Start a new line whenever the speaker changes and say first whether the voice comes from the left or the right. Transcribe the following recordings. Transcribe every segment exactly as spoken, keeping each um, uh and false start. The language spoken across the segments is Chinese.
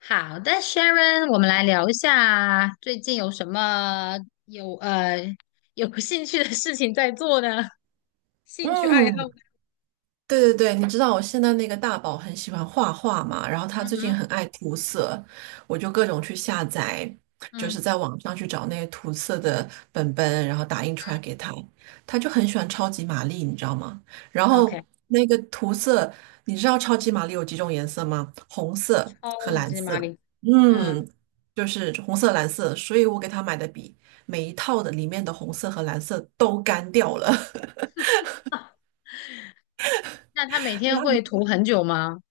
left: 好的，Sharon，我们来聊一下最近有什么有呃有兴趣的事情在做呢？兴趣爱好？
right: 嗯，对对对，你知道我现在那个大宝很喜欢画画嘛，然后他
left: 嗯
right: 最近
left: 哼，
right: 很爱涂色，我就各种去下载，就
left: 嗯
right: 是在网上去找那些涂色的本本，然后打印出来给他，他就很喜欢超级玛丽，你知道吗？然后
left: ，OK，
right: 那个涂色，你知道超级玛丽有几种颜色吗？红色和
left: 超
right: 蓝
left: 级玛
right: 色，
left: 丽，嗯，
right: 嗯，就是红色、蓝色，所以我给他买的笔，每一套的里面的红色和蓝色都干掉了。
left: 啊那他每天会 涂很久吗？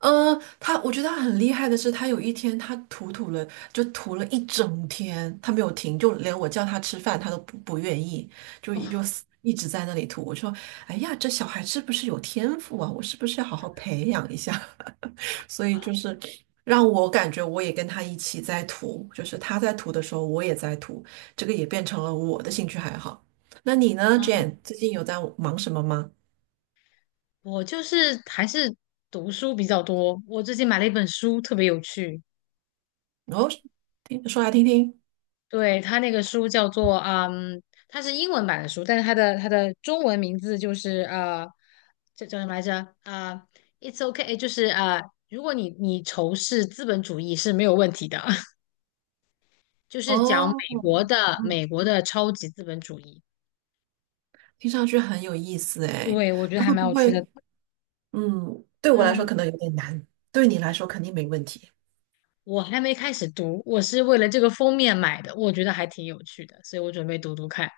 right: 嗯，他我觉得他很厉害的是，他有一天他涂涂了，就涂了一整天，他没有停，就连我叫他吃饭，他都不不愿意，就
left: 哦，
right: 就一直在那里涂。我说，哎呀，这小孩是不是有天赋啊？我是不是要好好培养一下？所以就是让我感觉我也跟他一起在涂，就是他在涂的时候，我也在涂，这个也变成了我的兴趣爱好。那你呢
left: 嗯，
right: ，Jane？最近有在忙什么吗？
left: 我就是还是读书比较多。我最近买了一本书，特别有趣，
right: 哦，听说来听听。
left: 对，他那个书叫做嗯，它是英文版的书，但是它的它的中文名字就是呃，这叫什么来着？啊、i t s o k 就是呃，如果你你仇视资本主义是没有问题的，就是讲
right: 哦，
left: 美国的
right: 嗯
left: 美国的超级资本主义。
right: 听上去很有意思哎，
left: 对，我觉得
right: 那
left: 还
right: 会
left: 蛮
right: 不
left: 有趣
right: 会，
left: 的。
right: 嗯，对我来说
left: 嗯，
right: 可能有点难，对你来说肯定没问题
left: 我还没开始读，我是为了这个封面买的，我觉得还挺有趣的，所以我准备读读看。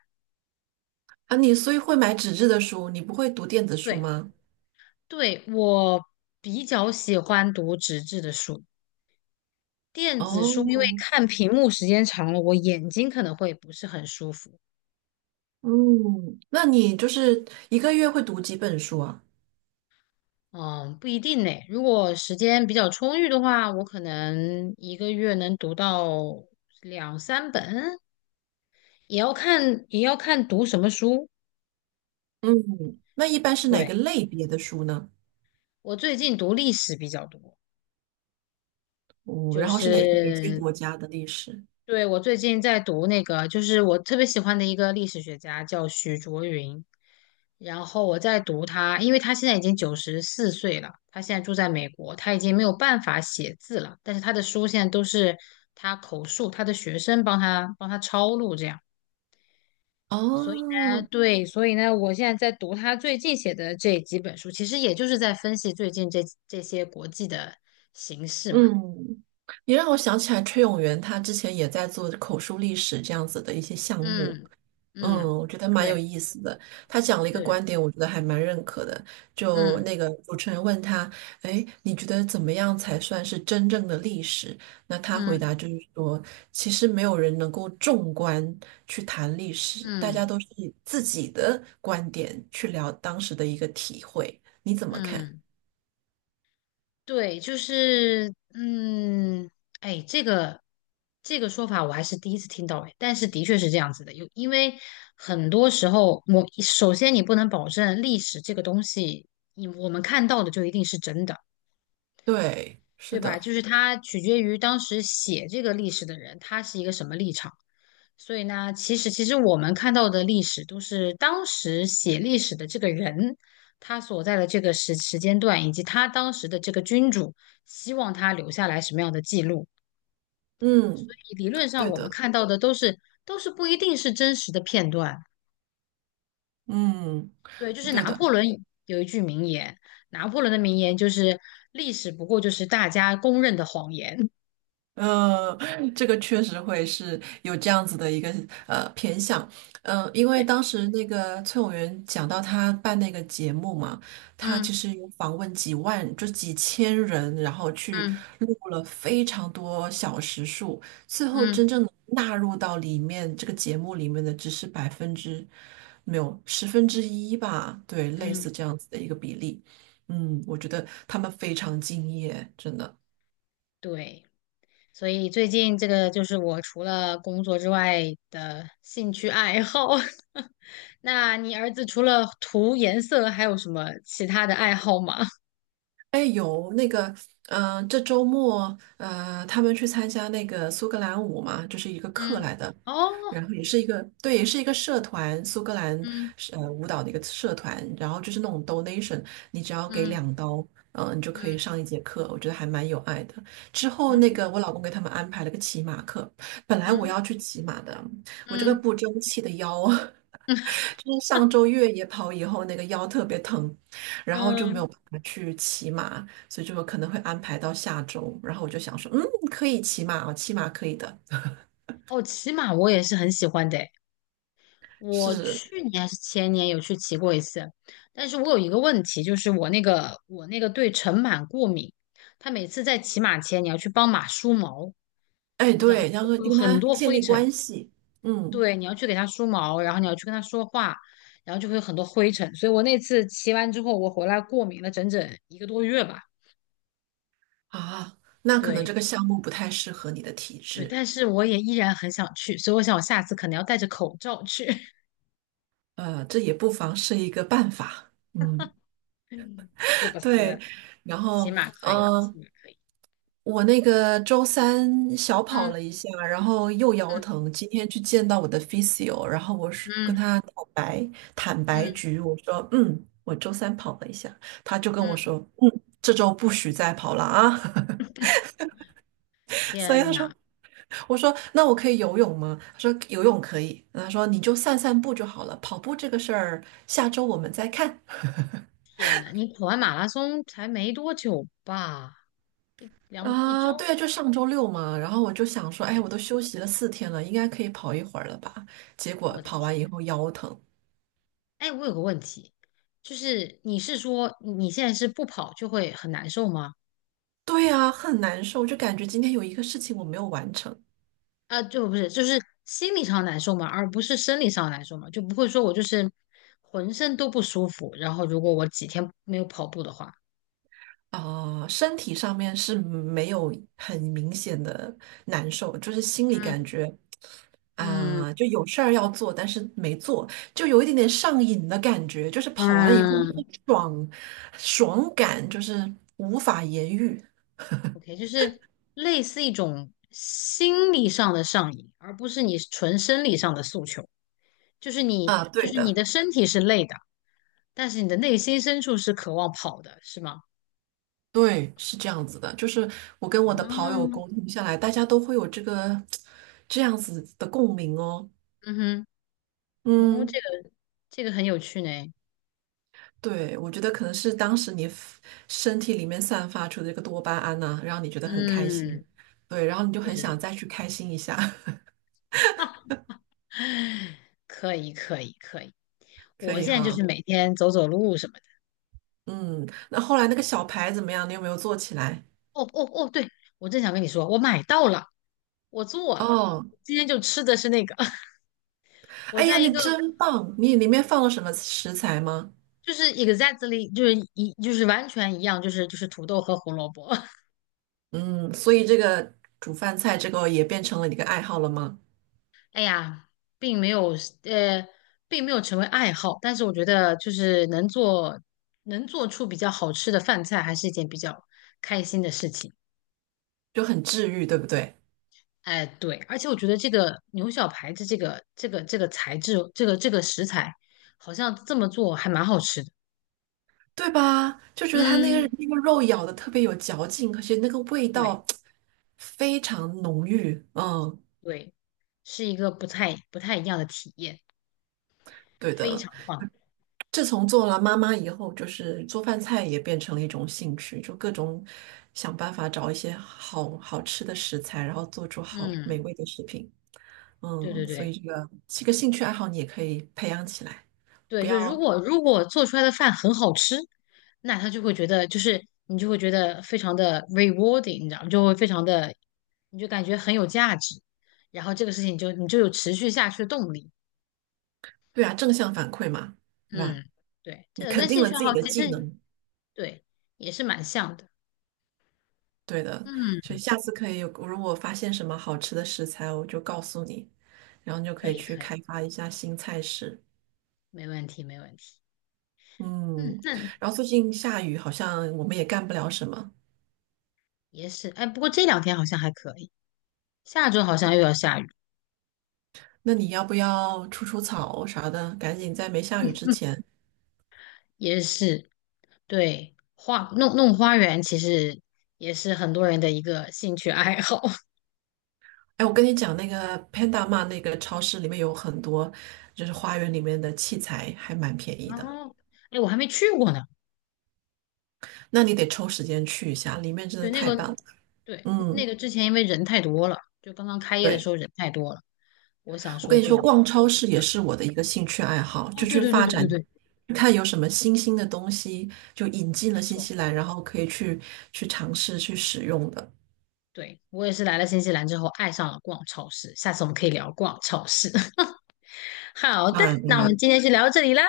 right: 啊。你所以会买纸质的书，你不会读电子书
left: 对，
right: 吗？
left: 对，我比较喜欢读纸质的书。电子
right: 哦，
left: 书因为看屏幕时间长了，我眼睛可能会不是很舒服。
right: 嗯，那你就是一个月会读几本书啊？
left: 嗯，不一定呢。如果时间比较充裕的话，我可能一个月能读到两三本，也要看也要看读什么书。
right: 嗯，那一般是哪
left: 对，
right: 个类别的书呢？
left: 我最近读历史比较多，
right: 哦，
left: 就
right: 然后是哪哪些
left: 是
right: 国家的历史？
left: 对，我最近在读那个，就是我特别喜欢的一个历史学家，叫许卓云。然后我在读他，因为他现在已经九十四岁了，他现在住在美国，他已经没有办法写字了，但是他的书现在都是他口述，他的学生帮他帮他抄录这样。所以
right: 哦，
left: 呢，对，所以呢，我现在在读他最近写的这几本书，其实也就是在分析最近这这些国际的形势嘛。
right: 嗯，你让我想起来崔永元他之前也在做口述历史这样子的一些项目。
left: 嗯
right: 嗯，
left: 嗯，
right: 我觉得蛮有
left: 对
right: 意思的。他讲了一个观
left: 对，
right: 点，我觉得还蛮认可的。就
left: 嗯
right: 那个主持人问他：“哎，你觉得怎么样才算是真正的历史？”那他回
left: 嗯。
right: 答就是说：“其实没有人能够纵观去谈历史，大家
left: 嗯
right: 都是以自己的观点去聊当时的一个体会。你怎么看？”
left: 嗯，对，就是嗯，哎，这个这个说法我还是第一次听到哎，但是的确是这样子的，有因为很多时候我首先你不能保证历史这个东西，你我们看到的就一定是真的，
right: 对，
left: 对
right: 是
left: 吧？
right: 的，
left: 就是它取决于当时写这个历史的人，他是一个什么立场。所以呢，其实其实我们看到的历史都是当时写历史的这个人，他所在的这个时时间段，以及他当时的这个君主希望他留下来什么样的记录。
right: 嗯，
left: 理论上，
right: 对
left: 我们
right: 的，
left: 看到的都是都是不一定是真实的片段。
right: 嗯，
left: 对，就是
right: 对
left: 拿
right: 的。
left: 破仑有一句名言，拿破仑的名言就是“历史不过就是大家公认的谎言”
right: 嗯，这个确实会是有这样子的一个呃偏向，嗯、因为
left: 对。
right: 当时那个崔永元讲到他办那个节目嘛，他
left: 嗯
right: 其实有访问几万，就几千人，然后去
left: 嗯
right: 录了非常多小时数，最后
left: 嗯
right: 真正地纳入到里面这个节目里面的只是百分之没有十分之一吧，对，类
left: 嗯，
right: 似这样子的一个比例，嗯，我觉得他们非常敬业，真的。
left: 对。所以最近这个就是我除了工作之外的兴趣爱好。那你儿子除了涂颜色，还有什么其他的爱好吗？
right: 哎，有那个，嗯、这周末，呃，他们去参加那个苏格兰舞嘛，就是一个课
left: 嗯，
right: 来的，
left: 哦，
right: 然后也是一个，对，也是一个社团，苏格兰
left: 嗯
right: 是呃舞蹈的一个社团，然后就是那种 donation，你只要给
left: 嗯
right: 两刀，嗯、你就可以
left: 嗯
right: 上一节课，我觉得还蛮有爱的。之后那
left: 嗯
right: 个我老公给他们安排了个骑马课，本来我
left: 嗯
right: 要去骑马的，我这个
left: 嗯，
right: 不争气的腰。就是上周越野跑以后，那个腰特别疼，然后就没
left: 嗯，
right: 有办法去骑马，所以就可能会安排到下周。然后我就想说，嗯，可以骑马哦，骑马可以的。
left: 哦，骑马我也是很喜欢的。我
right: 是，
left: 去年还是前年有去骑过一次，但是我有一个问题，就是我那个我那个对尘螨过敏，它每次在骑马前你要去帮马梳毛，
right: 哎，
left: 你知道
right: 对，要
left: 就
right: 说就
left: 会有
right: 跟
left: 很
right: 他
left: 多
right: 建
left: 灰
right: 立
left: 尘，
right: 关系，嗯，
left: 对，你要去给它梳毛，然后你要去跟它说话，然后就会有很多灰尘，所以我那次骑完之后，我回来过敏了整整一个多月吧，
right: 啊，那可能
left: 对
right: 这个项目不太适合你的体
left: 对，
right: 质，
left: 但是我也依然很想去，所以我想我下次可能要戴着口罩去，
right: 呃，这也不妨是一个办法，嗯，
left: 是不
right: 对。
left: 是？
right: 然
left: 骑
right: 后，
left: 马可以，
right: 嗯、
left: 骑马可以，
right: 我那个周三小跑
left: 嗯
right: 了一下，然后又腰疼。今天去见到我的 physio，然后我是跟
left: 嗯。
right: 他坦白坦白
left: 嗯
right: 局，我说嗯，我周三跑了一下，他就跟我
left: 嗯，
right: 说嗯，这周不许再跑了啊。所以
left: 天
right: 他说，
left: 呐
right: 我说那我可以游泳吗？他说游泳可以。他说你就散散步就好了，跑步这个事儿下周我们再看。
left: 天呐，你跑完马拉松才没多久吧？一两一周，
right: 啊，对，就上周六嘛，然后我就想
left: 我
right: 说，哎，
left: 的天，
right: 我都休息了四天了，应该可以跑一会儿了吧？结果
left: 我的
right: 跑完以
left: 天！
right: 后腰疼，
left: 哎，我有个问题，就是你是说你现在是不跑就会很难受吗？
right: 对呀，很难受，就感觉今天有一个事情我没有完成
left: 啊，就不是，就是心理上难受吗？而不是生理上难受吗？就不会说我就是浑身都不舒服，然后如果我几天没有跑步的话，
right: 啊，身体上面是没有很明显的难受，就是心里感
left: 嗯
right: 觉啊，
left: 嗯
right: 就有事儿要做，但是没做，就有一点点上瘾的感觉，就是跑完以后
left: 嗯
right: 那个爽爽感就是无法言喻
left: OK，就是类似一种心理上的上瘾，而不是你纯生理上的诉求。就是
right: 啊，
left: 你，就
right: 对
left: 是你
right: 的。
left: 的身体是累的，但是你的内心深处是渴望跑的，是吗？
right: 对，是这样子的，就是我跟我的跑友
left: 啊，
right: 沟通下来，大家都会有这个这样子的共鸣哦。
left: 嗯哼，哦，这
right: 嗯，
left: 个这个很有趣呢。
right: 对，我觉得可能是当时你 f- 身体里面散发出的这个多巴胺呐、让你觉得很开心，
left: 嗯，
right: 对，然后你就
left: 对对
right: 很想
left: 对，
right: 再去开心一下，
left: 可以可以可以。
right: 可
left: 我
right: 以
left: 现在就是
right: 哈。
left: 每天走走路什么的。
right: 嗯，那后来那个小牌怎么样？你有没有做起来？
left: 哦哦哦，对，我正想跟你说，我买到了，我做了，
right: 哦，
left: 今天就吃的是那个。我
right: 哎呀，
left: 在一
right: 你
left: 个
right: 真棒！你里面放了什么食材吗？
left: 就是 exactly 就是一就是完全一样，就是就是土豆和胡萝卜。
right: 嗯，所以这个煮饭菜这个也变成了你的爱好了吗？
left: 哎呀，并没有呃，并没有成为爱好，但是我觉得就是能做能做出比较好吃的饭菜，还是一件比较开心的事情。
right: 就很治愈，对不对？
left: 哎，对，而且我觉得这个牛小排的这个这个这个材质，这个这个食材，好像这么做还蛮好吃的。
right: 对吧？就觉得它那个
left: 嗯，
right: 那个肉咬的特别有嚼劲，而且那个味
left: 对
right: 道非常浓郁。嗯，
left: 对，是一个不太不太一样的体验，
right: 对
left: 非
right: 的。
left: 常棒。
right: 自从做了妈妈以后，就是做饭菜也变成了一种兴趣，就各种想办法找一些好好吃的食材，然后做出好
left: 嗯，
right: 美味的食品。
left: 对
right: 嗯，
left: 对
right: 所
left: 对。
right: 以这个这个兴趣爱好你也可以培养起来，不
left: 对，就如
right: 要，
left: 果如果做出来的饭很好吃，那他就会觉得，就是你就会觉得非常的 rewarding，你知道吗？就会非常的，你就感觉很有价值，然后这个事情就你就有持续下去的动力。
right: 对啊，正向反馈嘛，对吧？
left: 嗯，对，这
right: 你
left: 个
right: 肯
left: 跟
right: 定
left: 兴
right: 了
left: 趣爱
right: 自己
left: 好
right: 的
left: 其
right: 技
left: 实
right: 能。
left: 对也是蛮像的。
right: 对的，所
left: 嗯，
right: 以下次可以，如果发现什么好吃的食材，我就告诉你，然后你就
left: 可
right: 可以
left: 以
right: 去
left: 可以，
right: 开发一下新菜式。
left: 没问题没问题。嗯，
right: 嗯，
left: 那
right: 然后最近下雨，好像我们也干不了什么。
left: 也是，哎，不过这两天好像还可以，下周好像又要下雨，
right: 那你要不要除除草啥的？赶紧在没下雨之前。
left: 也是。对，花弄弄花园其实也是很多人的一个兴趣爱好。
right: 哎，我跟你讲，那个 Panda m 那个超市里面有很多，就是花园里面的器材还蛮便宜
left: 哦，
right: 的。
left: 后，哎，我还没去过呢。
right: 那你得抽时间去一下，里面真的
left: 对，那
right: 太
left: 个，
right: 棒了。
left: 对，那
right: 嗯，
left: 个之前因为人太多了，就刚刚开业的时
right: 对。
left: 候人太多了，我想
right: 我
left: 说
right: 跟你
left: 就，
right: 说，
left: 哦，
right: 逛超市也是我的一个兴趣爱好，就
left: 对
right: 去
left: 对对
right: 发
left: 对对
right: 展，
left: 对，
right: 去看有什么新兴的东西，就引进
left: 没
right: 了新
left: 错，
right: 西兰，然后可以去去尝试去使用的。
left: 对，我也是来了新西兰之后爱上了逛超市。下次我们可以聊逛超市。好的，
right: 当然，当
left: 那我们
right: 然，
left: 今天就聊到这里啦。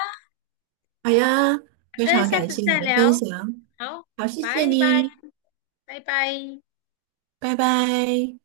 right: 好呀，
left: 好
right: 非
left: 的，
right: 常
left: 下
right: 感
left: 次
right: 谢你
left: 再
right: 的分
left: 聊。
right: 享，
left: 好，
right: 好，谢谢
left: 拜拜，
right: 你，
left: 拜拜。
right: 拜拜。